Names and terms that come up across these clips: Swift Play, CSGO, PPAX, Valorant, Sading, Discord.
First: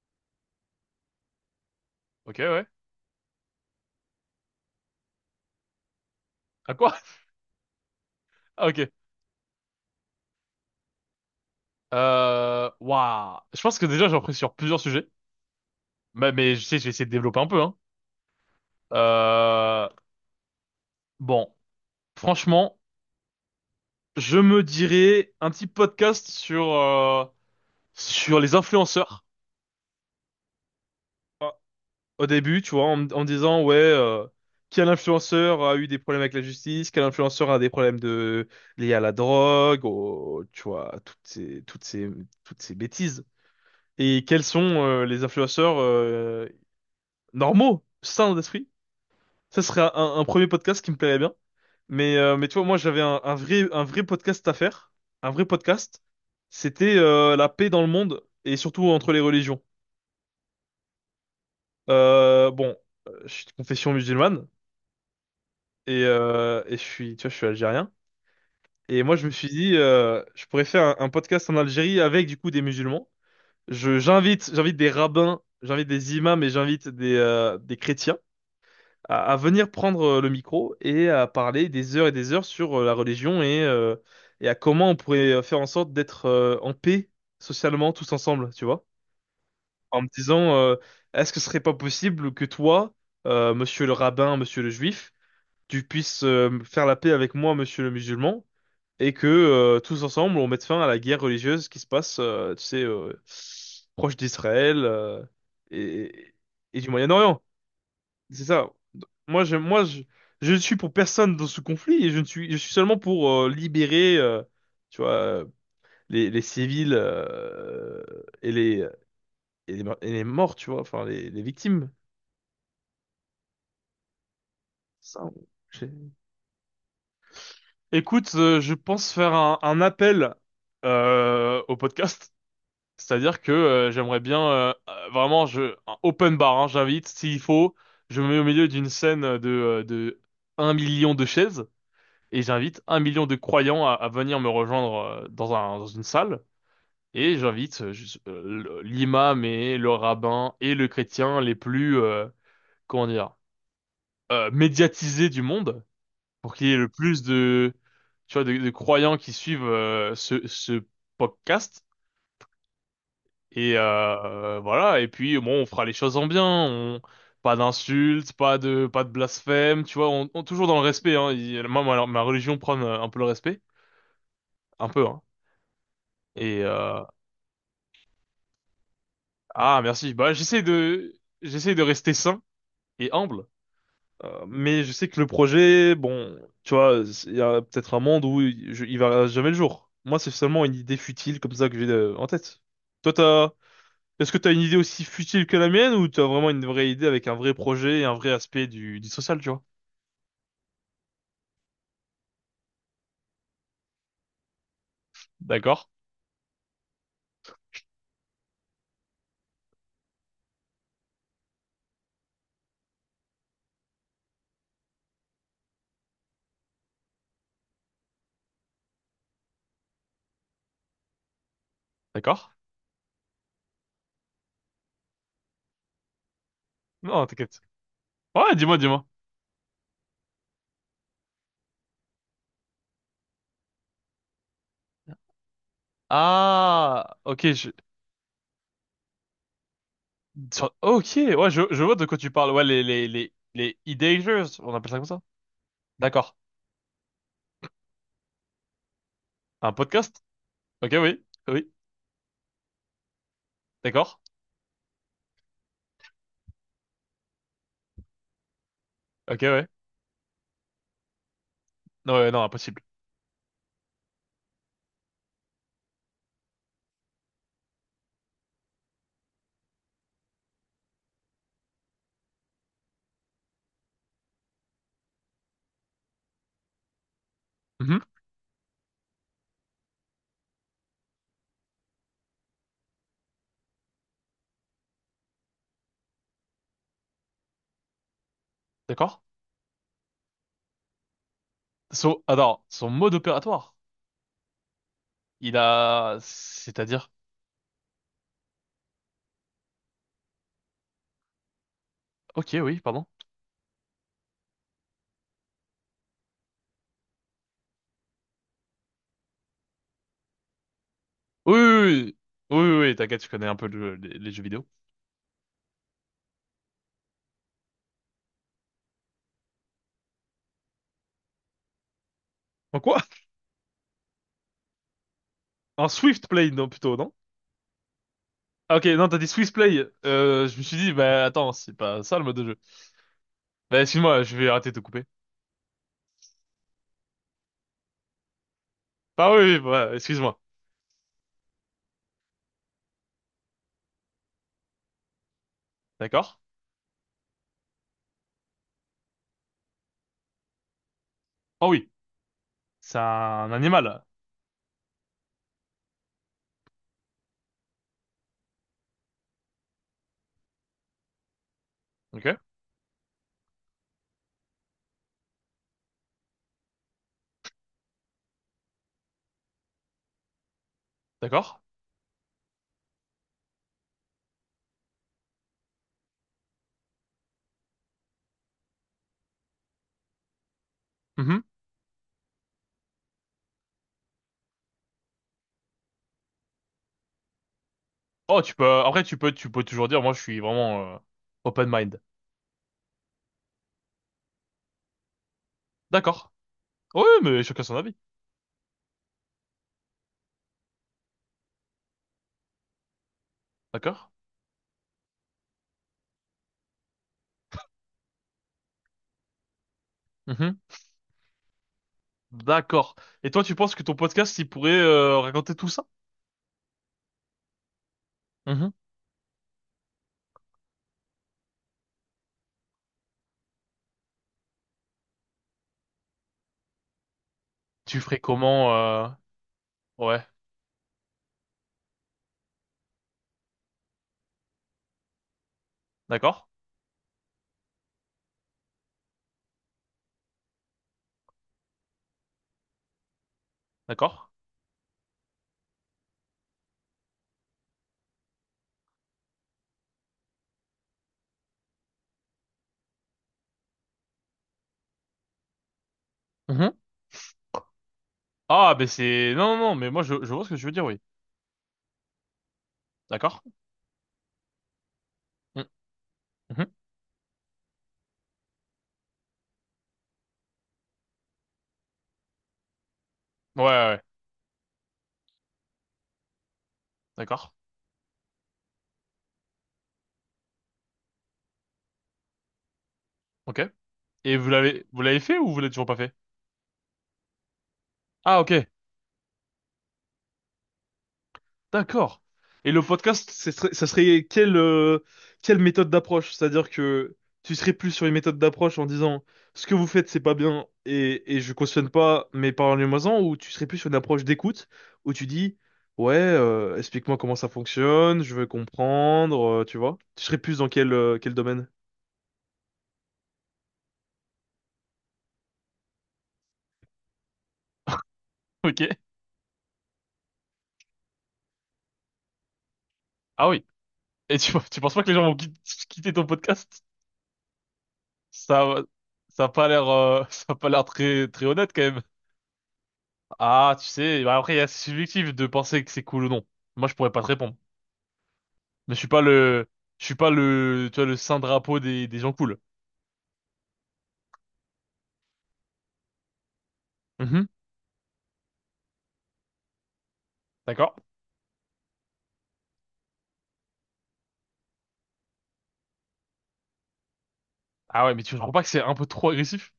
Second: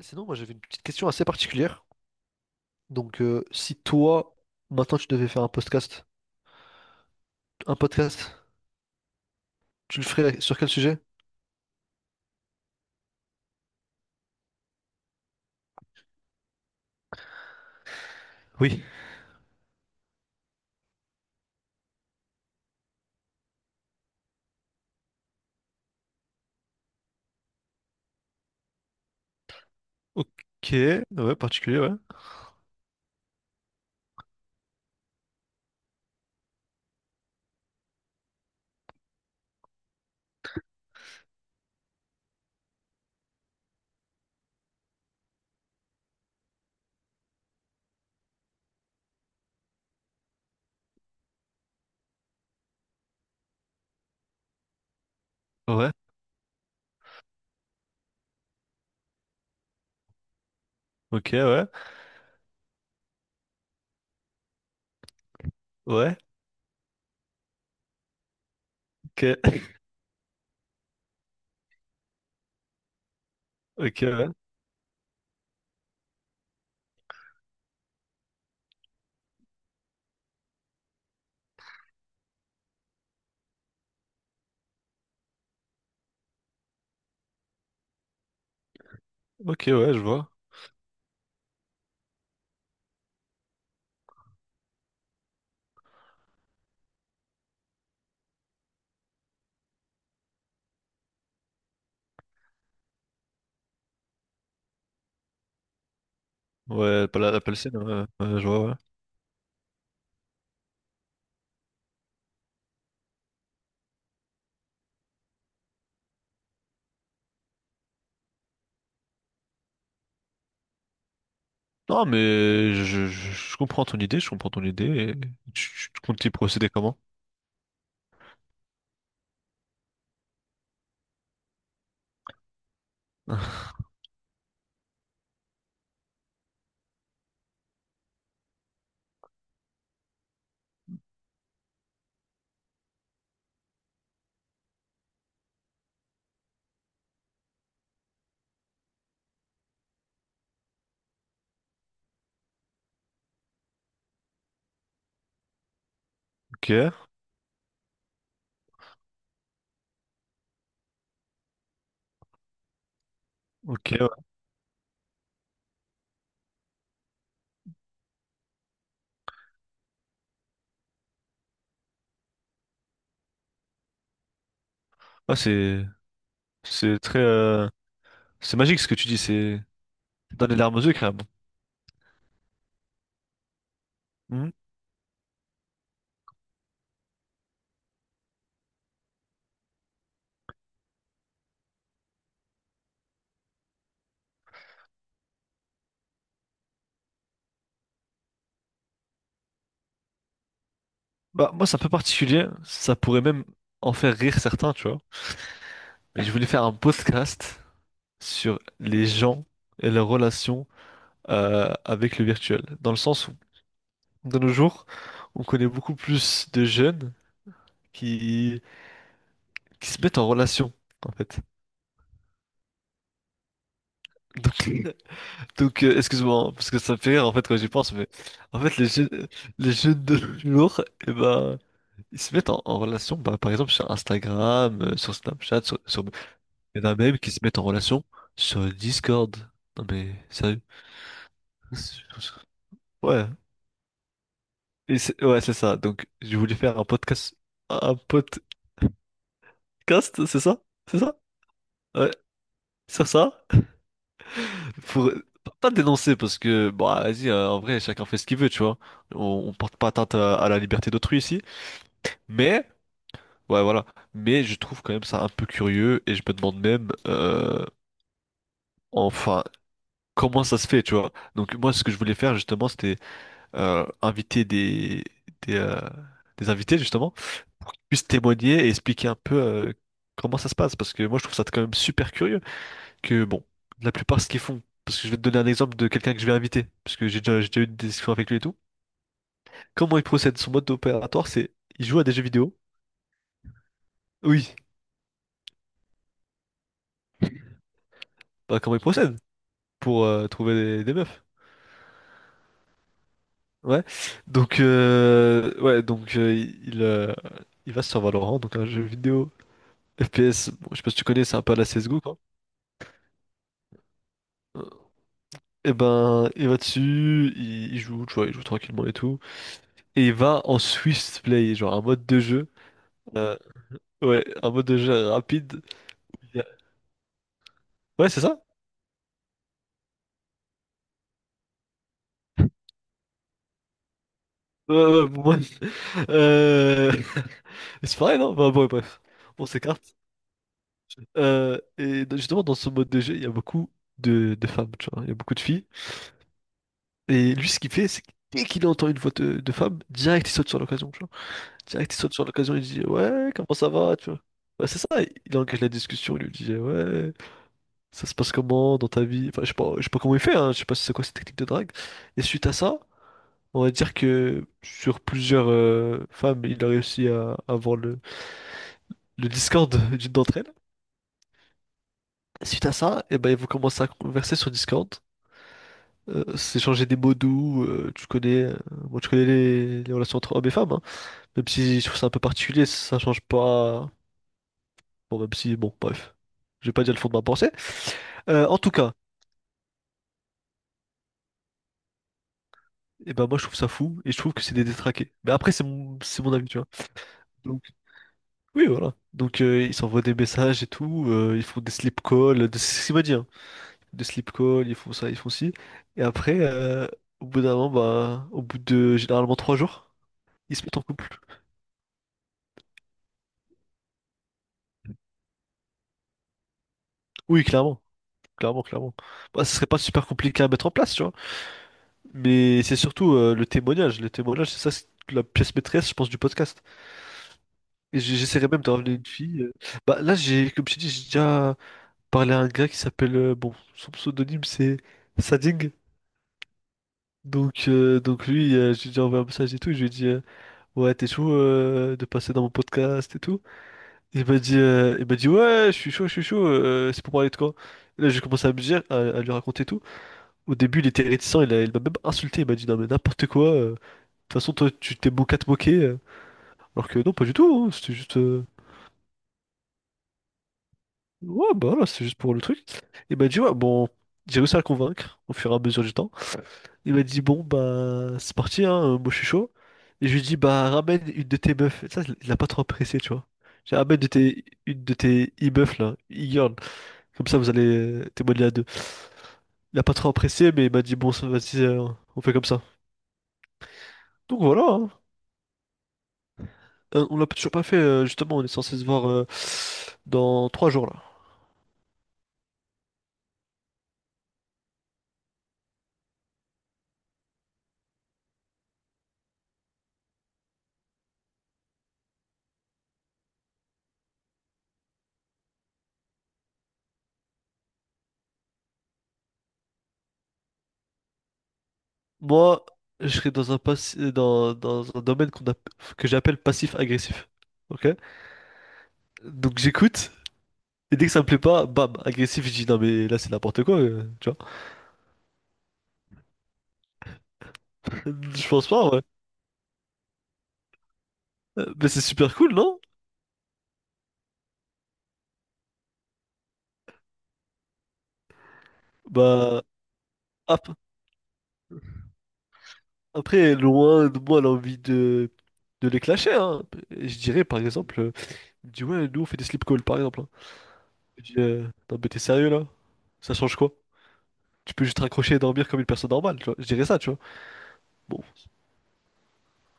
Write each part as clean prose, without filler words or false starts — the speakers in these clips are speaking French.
Sinon, moi j'avais une petite question assez particulière. Ok, ouais. Donc, si toi, maintenant tu devais faire À quoi? un podcast, Ah, ok. tu le ferais sur quel sujet? Waouh. Je pense que déjà, j'ai appris sur plusieurs sujets. Mais je sais, je vais essayer de développer un peu, hein. Oui. Euh, bon. Franchement, je me dirais un petit podcast sur les influenceurs Ok. Ouais, particulier, ouais. au début, tu vois, en me disant, ouais, quel influenceur a eu des problèmes avec la justice, quel influenceur a des problèmes liés à la drogue, tu vois, toutes ces bêtises. Et quels sont les influenceurs normaux, sains d'esprit. Ça serait un premier podcast qui me plairait bien. Mais tu vois, moi, j'avais un vrai podcast à faire. Un vrai Ouais. podcast. C'était la paix dans le monde et surtout entre les religions. Ok, ouais. Bon, je suis de confession musulmane et, Ouais. euh, et je suis, tu vois, je suis algérien. Et moi, Ok. je me suis dit, je pourrais faire un podcast en Algérie avec, du coup, des musulmans. Ok, Je, ouais. j'invite, j'invite des rabbins, j'invite des imams et j'invite des chrétiens. À venir prendre le micro et à parler des heures et des heures sur la religion et à comment on pourrait faire en sorte d'être en paix socialement tous ensemble, tu vois? Ok, ouais, je En me vois. disant, est-ce que ce serait pas possible que toi, monsieur le rabbin, monsieur le juif, tu puisses faire la paix avec moi, monsieur le musulman, et que tous ensemble, on mette fin à la guerre religieuse qui se passe, tu sais, proche d'Israël et, et du Ouais, pas la Moyen-Orient. Palestine, ouais, ouais, C'est je vois, ça. ouais. Moi, je, moi, je, je ne suis pour personne dans ce conflit et je ne suis, je suis seulement pour libérer, tu vois, les civils et les, et les morts, tu vois, enfin, les victimes. Non, mais je comprends ton idée, je comprends ton idée. Et Ça, on- j'ai- tu comptes y procéder comment? Écoute, je pense faire un appel au podcast. C'est-à-dire que j'aimerais bien, vraiment, un open bar, hein, j'invite, s'il faut, je me mets au milieu d'une scène de 1 million de chaises. Et j'invite 1 million de croyants à venir me rejoindre dans une salle. Et j'invite juste, l'imam et le rabbin et le chrétien les plus, comment dire, médiatisés du monde pour qu'il Ok, y ait le plus de, tu vois, de croyants qui suivent ce podcast. Et ok, ouais. Voilà. Et puis, bon, on fera les choses en bien. On. Pas d'insultes, pas de blasphème, tu vois, toujours dans le respect. Hein. Moi, ma religion prône un peu le respect, un peu, hein. Ah, c'est, Et, c'est euh, très, c'est magique ce que tu dis, c'est Ah, merci. Bah, dans les j'essaie larmes aux yeux, de, carrément. j'essaie de rester sain et humble, mais je sais que le projet, bon, tu vois, il y a peut-être un monde où il verra jamais le jour. Moi, c'est seulement une idée futile comme ça que j'ai en tête. Toi, t'as, Est-ce que t'as une idée aussi futile que la mienne ou t'as vraiment une vraie idée avec un vrai projet et un vrai aspect du social, tu vois? Bah, moi, c'est un peu particulier. Ça pourrait même en faire rire certains, tu vois. D'accord, Mais je voulais faire un podcast sur les gens et leurs relations avec le virtuel. Dans le sens où, de nos jours, on connaît beaucoup plus de jeunes qui, qui se mettent en relation, en fait. d'accord. Donc, excuse-moi, hein, parce que ça me fait Non, rire, en fait, quand t'inquiète. j'y pense, mais Ouais, en fait, dis-moi, les dis-moi. jeunes, les jeunes de nos jours, eh ben, ils se mettent en relation, bah, par exemple, sur Instagram, sur Snapchat, sur, sur il y en a Ah, même qui se ok, mettent en relation sur Discord. Non mais sérieux. Ok, ouais, je vois C'est- de quoi tu parles. Ouais, les, les, Ouais. les, les idées, on appelle ça Et comme ça. Ouais, c'est ça. Donc D'accord. j'ai voulu faire un podcast. Un podcast, Un podcast? c'est ça? Ok, C'est ça? oui, oui, Ouais. Sur ça. d'accord. Pour pas dénoncer parce que bah vas-y, en vrai, chacun fait ce qu'il veut, tu vois. Ok, On ouais. porte pas atteinte à la liberté d'autrui ici. Non, ouais, non, Mais impossible. ouais voilà. Mais je trouve quand même ça un peu curieux et je me demande même enfin comment ça se fait, tu vois. Donc moi ce que je voulais faire justement c'était inviter des, euh, des invités justement pour qu'ils Mhm. puissent témoigner et expliquer un peu comment ça se passe. Parce que moi, je trouve ça quand même super curieux que, bon, la plupart, ce qu'ils font, parce que je vais te donner un exemple de quelqu'un que je vais inviter, parce que j'ai déjà eu des discussions avec lui et tout. D'accord. Comment il procède? Son mode opératoire, c'est il joue à des jeux vidéo. Alors, son mode opératoire, Oui. C'est-à-dire, Bah, comment il procède pour trouver des meufs? ok, oui, pardon. Ouais. Donc, ouais, il va sur Valorant, donc un jeu vidéo FPS. Bon, je sais pas si tu connais, c'est un Oui, peu à la CSGO, oui, quoi. oui, oui, oui, t'inquiète, je connais un peu les jeux vidéo. Euh, Et ben, il va dessus, il joue, tu vois, il joue tranquillement et tout. Et il va en Swift Play, genre un mode de jeu. En quoi? euh, ouais, un mode de jeu rapide. En Swift Il y a- Play, non, plutôt, non? Ouais, c'est ça? Ah, ok, non, t'as dit Swift Play. Je me suis dit, bah attends, c'est pas ça le mode de jeu. Bah excuse-moi, je vais arrêter de Ouais, te ouais, couper. ouais, pour moi. Euh, C'est pareil, non? Enfin, bon, ouais, bref, Ah on oui, oui, bah, s'écarte. excuse-moi. Et justement, dans ce mode de jeu, il y a beaucoup de femmes, tu vois. Il y a beaucoup de filles. D'accord. Et lui, ce qu'il fait, c'est que dès qu'il entend une voix de femme, direct, il saute sur l'occasion, tu vois. Oh oui, Direct, il saute sur l'occasion, il dit c'est «Ouais, un comment ça va?» animal. tu vois. Ouais, c'est ça, il engage la discussion, il lui dit «Ouais, ça se passe comment dans ta vie?» Enfin, je sais pas comment il fait, hein, je sais pas si c'est quoi cette technique de drague. Et Ok, suite à ça, on va dire que sur plusieurs femmes, il a réussi à avoir le Discord d'une d'entre elles. d'accord. Suite à ça, eh ben, ils vont commencer à converser sur Discord, s'échanger des mots doux, tu connais, bon, tu connais les relations entre hommes et femmes, hein. Même si je trouve ça un peu particulier, ça change pas. Bon, même si, bon, bref, je vais pas dire le fond de ma pensée. Oh, Euh, tu en tout peux, cas, après, tu peux toujours dire, moi, je suis vraiment open mind. et ben moi je trouve ça fou et je trouve que c'est des détraqués. Mais après, c'est mon, c'est D'accord. mon avis, tu vois. Oui, oui, mais Donc, chacun son avis. oui, voilà. Donc, ils s'envoient des messages et tout, ils font des slip calls, de... c'est ce qu'il m'a dit, hein. Des D'accord. slip calls, ils font ça, ils font ci. Et après, au bout d'un moment, bah, au bout de généralement 3 jours, ils Mhm. se mettent en couple. D'accord. Et toi, tu penses que ton podcast, il pourrait raconter tout ça? Oui, clairement. Clairement, Mhm. clairement. Bah, ce serait pas super compliqué à mettre en place, tu vois. Mais c'est surtout le témoignage. Le témoignage, c'est ça, c'est la pièce maîtresse, je pense, du podcast. Tu ferais J'essaierai même de comment ramener euh, une fille. Bah là, Ouais. j'ai, comme je t'ai dit, j'ai déjà parlé à un gars qui s'appelle, bon, son pseudonyme c'est Sading. D'accord. Donc lui, j'ai déjà envoyé un message et tout. Et je lui ai dit, ouais, t'es chaud de passer dans mon podcast et tout. Il D'accord. m'a dit, euh, il m'a dit, ouais, je suis chaud, je suis chaud. C'est pour parler de quoi? Et là, j'ai commencé à me dire, à lui raconter tout. Au début, il était réticent. Il m'a même insulté. Il m'a dit, non mais n'importe quoi. De toute façon, toi, tu t'es moqué à te moquer. Mhm. Alors que non, pas du tout, hein. C'était juste. Ah, ben c'est. Non, non, non, mais moi, je vois ce que tu veux dire, oui. Ouais, bah voilà, c'est juste pour le truc. Il m'a dit, D'accord. ouais, bon, j'ai réussi à le convaincre au fur et à Mm. mesure du temps. Mhm. Il m'a dit, bon, bah, c'est parti, hein, moi je suis chaud. Et je lui ai dit, bah, ramène une de tes meufs. Et ça, il l'a pas trop apprécié, tu vois. Ouais, ouais, J'ai dit, ramène ouais. de tes, une de tes e-meufs, là, e comme ça, D'accord. vous allez témoigner à deux. Il a pas trop apprécié, mais il m'a dit, bon, ça, vas-y, on fait comme ça. Ok. Et Donc vous voilà, l'avez, hein. vous l'avez fait ou vous l'avez toujours pas fait? On l'a toujours pas fait, Ah, justement, on est ok. censé se voir dans 3 jours, là. D'accord. Et le podcast, ça serait quelle méthode d'approche? C'est-à-dire que tu serais plus sur une méthode d'approche en disant ce que vous faites, c'est pas bien et je cautionne pas, mais parlez-moi-en, ou tu serais plus sur une approche d'écoute où tu dis ouais, explique-moi comment ça fonctionne, je veux comprendre, tu vois? Tu serais plus dans quel domaine? Moi, je serais dans un domaine que j'appelle passif-agressif. Ok? Ok. Donc j'écoute, et dès que ça me plaît pas, bam, agressif, je dis non mais là c'est Ah n'importe oui. quoi, tu Et vois. tu penses pas que les gens vont quitter ton podcast? Je pense Ça, pas, ouais. ça a pas l'air, ça a pas l'air très, très honnête quand Mais même. c'est super cool, non? Ah, tu sais, bah après, c'est subjectif de penser que c'est cool ou non. Moi, je pourrais pas te répondre. Mais je suis pas Bah, le, je suis pas ap- le, tu vois, le saint drapeau des gens cool. après, loin de moi l'envie de les clasher, hein. Et je dirais Mhm. par exemple, il me dit ouais, nous on fait des sleep calls par exemple, hein. D'accord. Je dis non mais t'es sérieux là? Ça change quoi? Tu peux juste raccrocher et dormir comme une personne normale, tu vois. Je dirais ça, tu vois. Ah ouais, Bon. mais tu trouves pas que c'est un peu trop agressif?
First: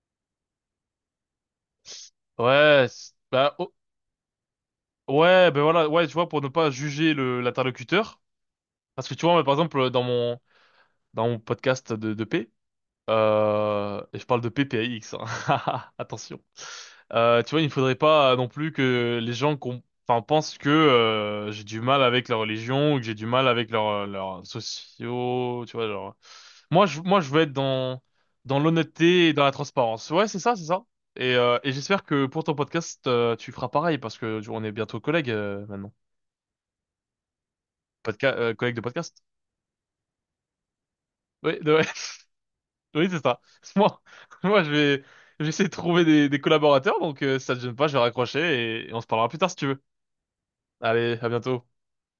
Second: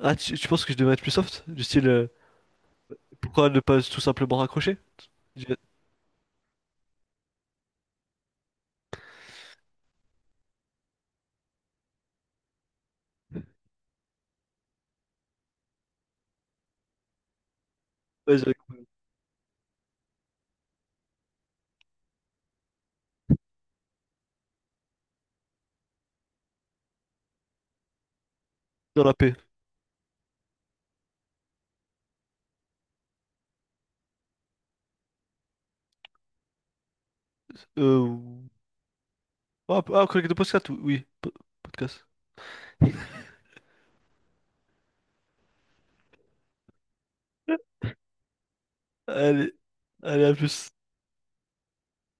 Ah, tu penses que je devrais être plus soft? Du style, Ouais, pourquoi bah, ne oh, pas tout simplement raccrocher? Je ouais, dirais, ben voilà, ouais, tu vois, pour ne pas juger l'interlocuteur. Parce que tu vois, moi, par exemple, dans mon podcast de paix. Et je parle de PPAX, hein. Attention. Tu vois, il ne faudrait pas vas-y, non plus que les gens enfin, pensent que j'ai du mal avec la religion ou que j'ai du mal avec leurs sociaux, tu vois, genre. Moi, je veux être dans dans la l'honnêteté et paix. dans la transparence. Ouais, c'est ça, c'est ça. Et j'espère que pour ton podcast, tu feras pareil parce que tu vois, on est bientôt collègues maintenant. Euh, Collègues de podcast. ah, collègue de podcast, oui. Oui, Podcast. Oui, c'est ça. Moi, moi, je vais, je vais essayer de trouver des collaborateurs, donc si ça te gêne pas, je vais raccrocher et on se parlera plus tard Allez, si tu veux. allez, à plus. Allez, à bientôt.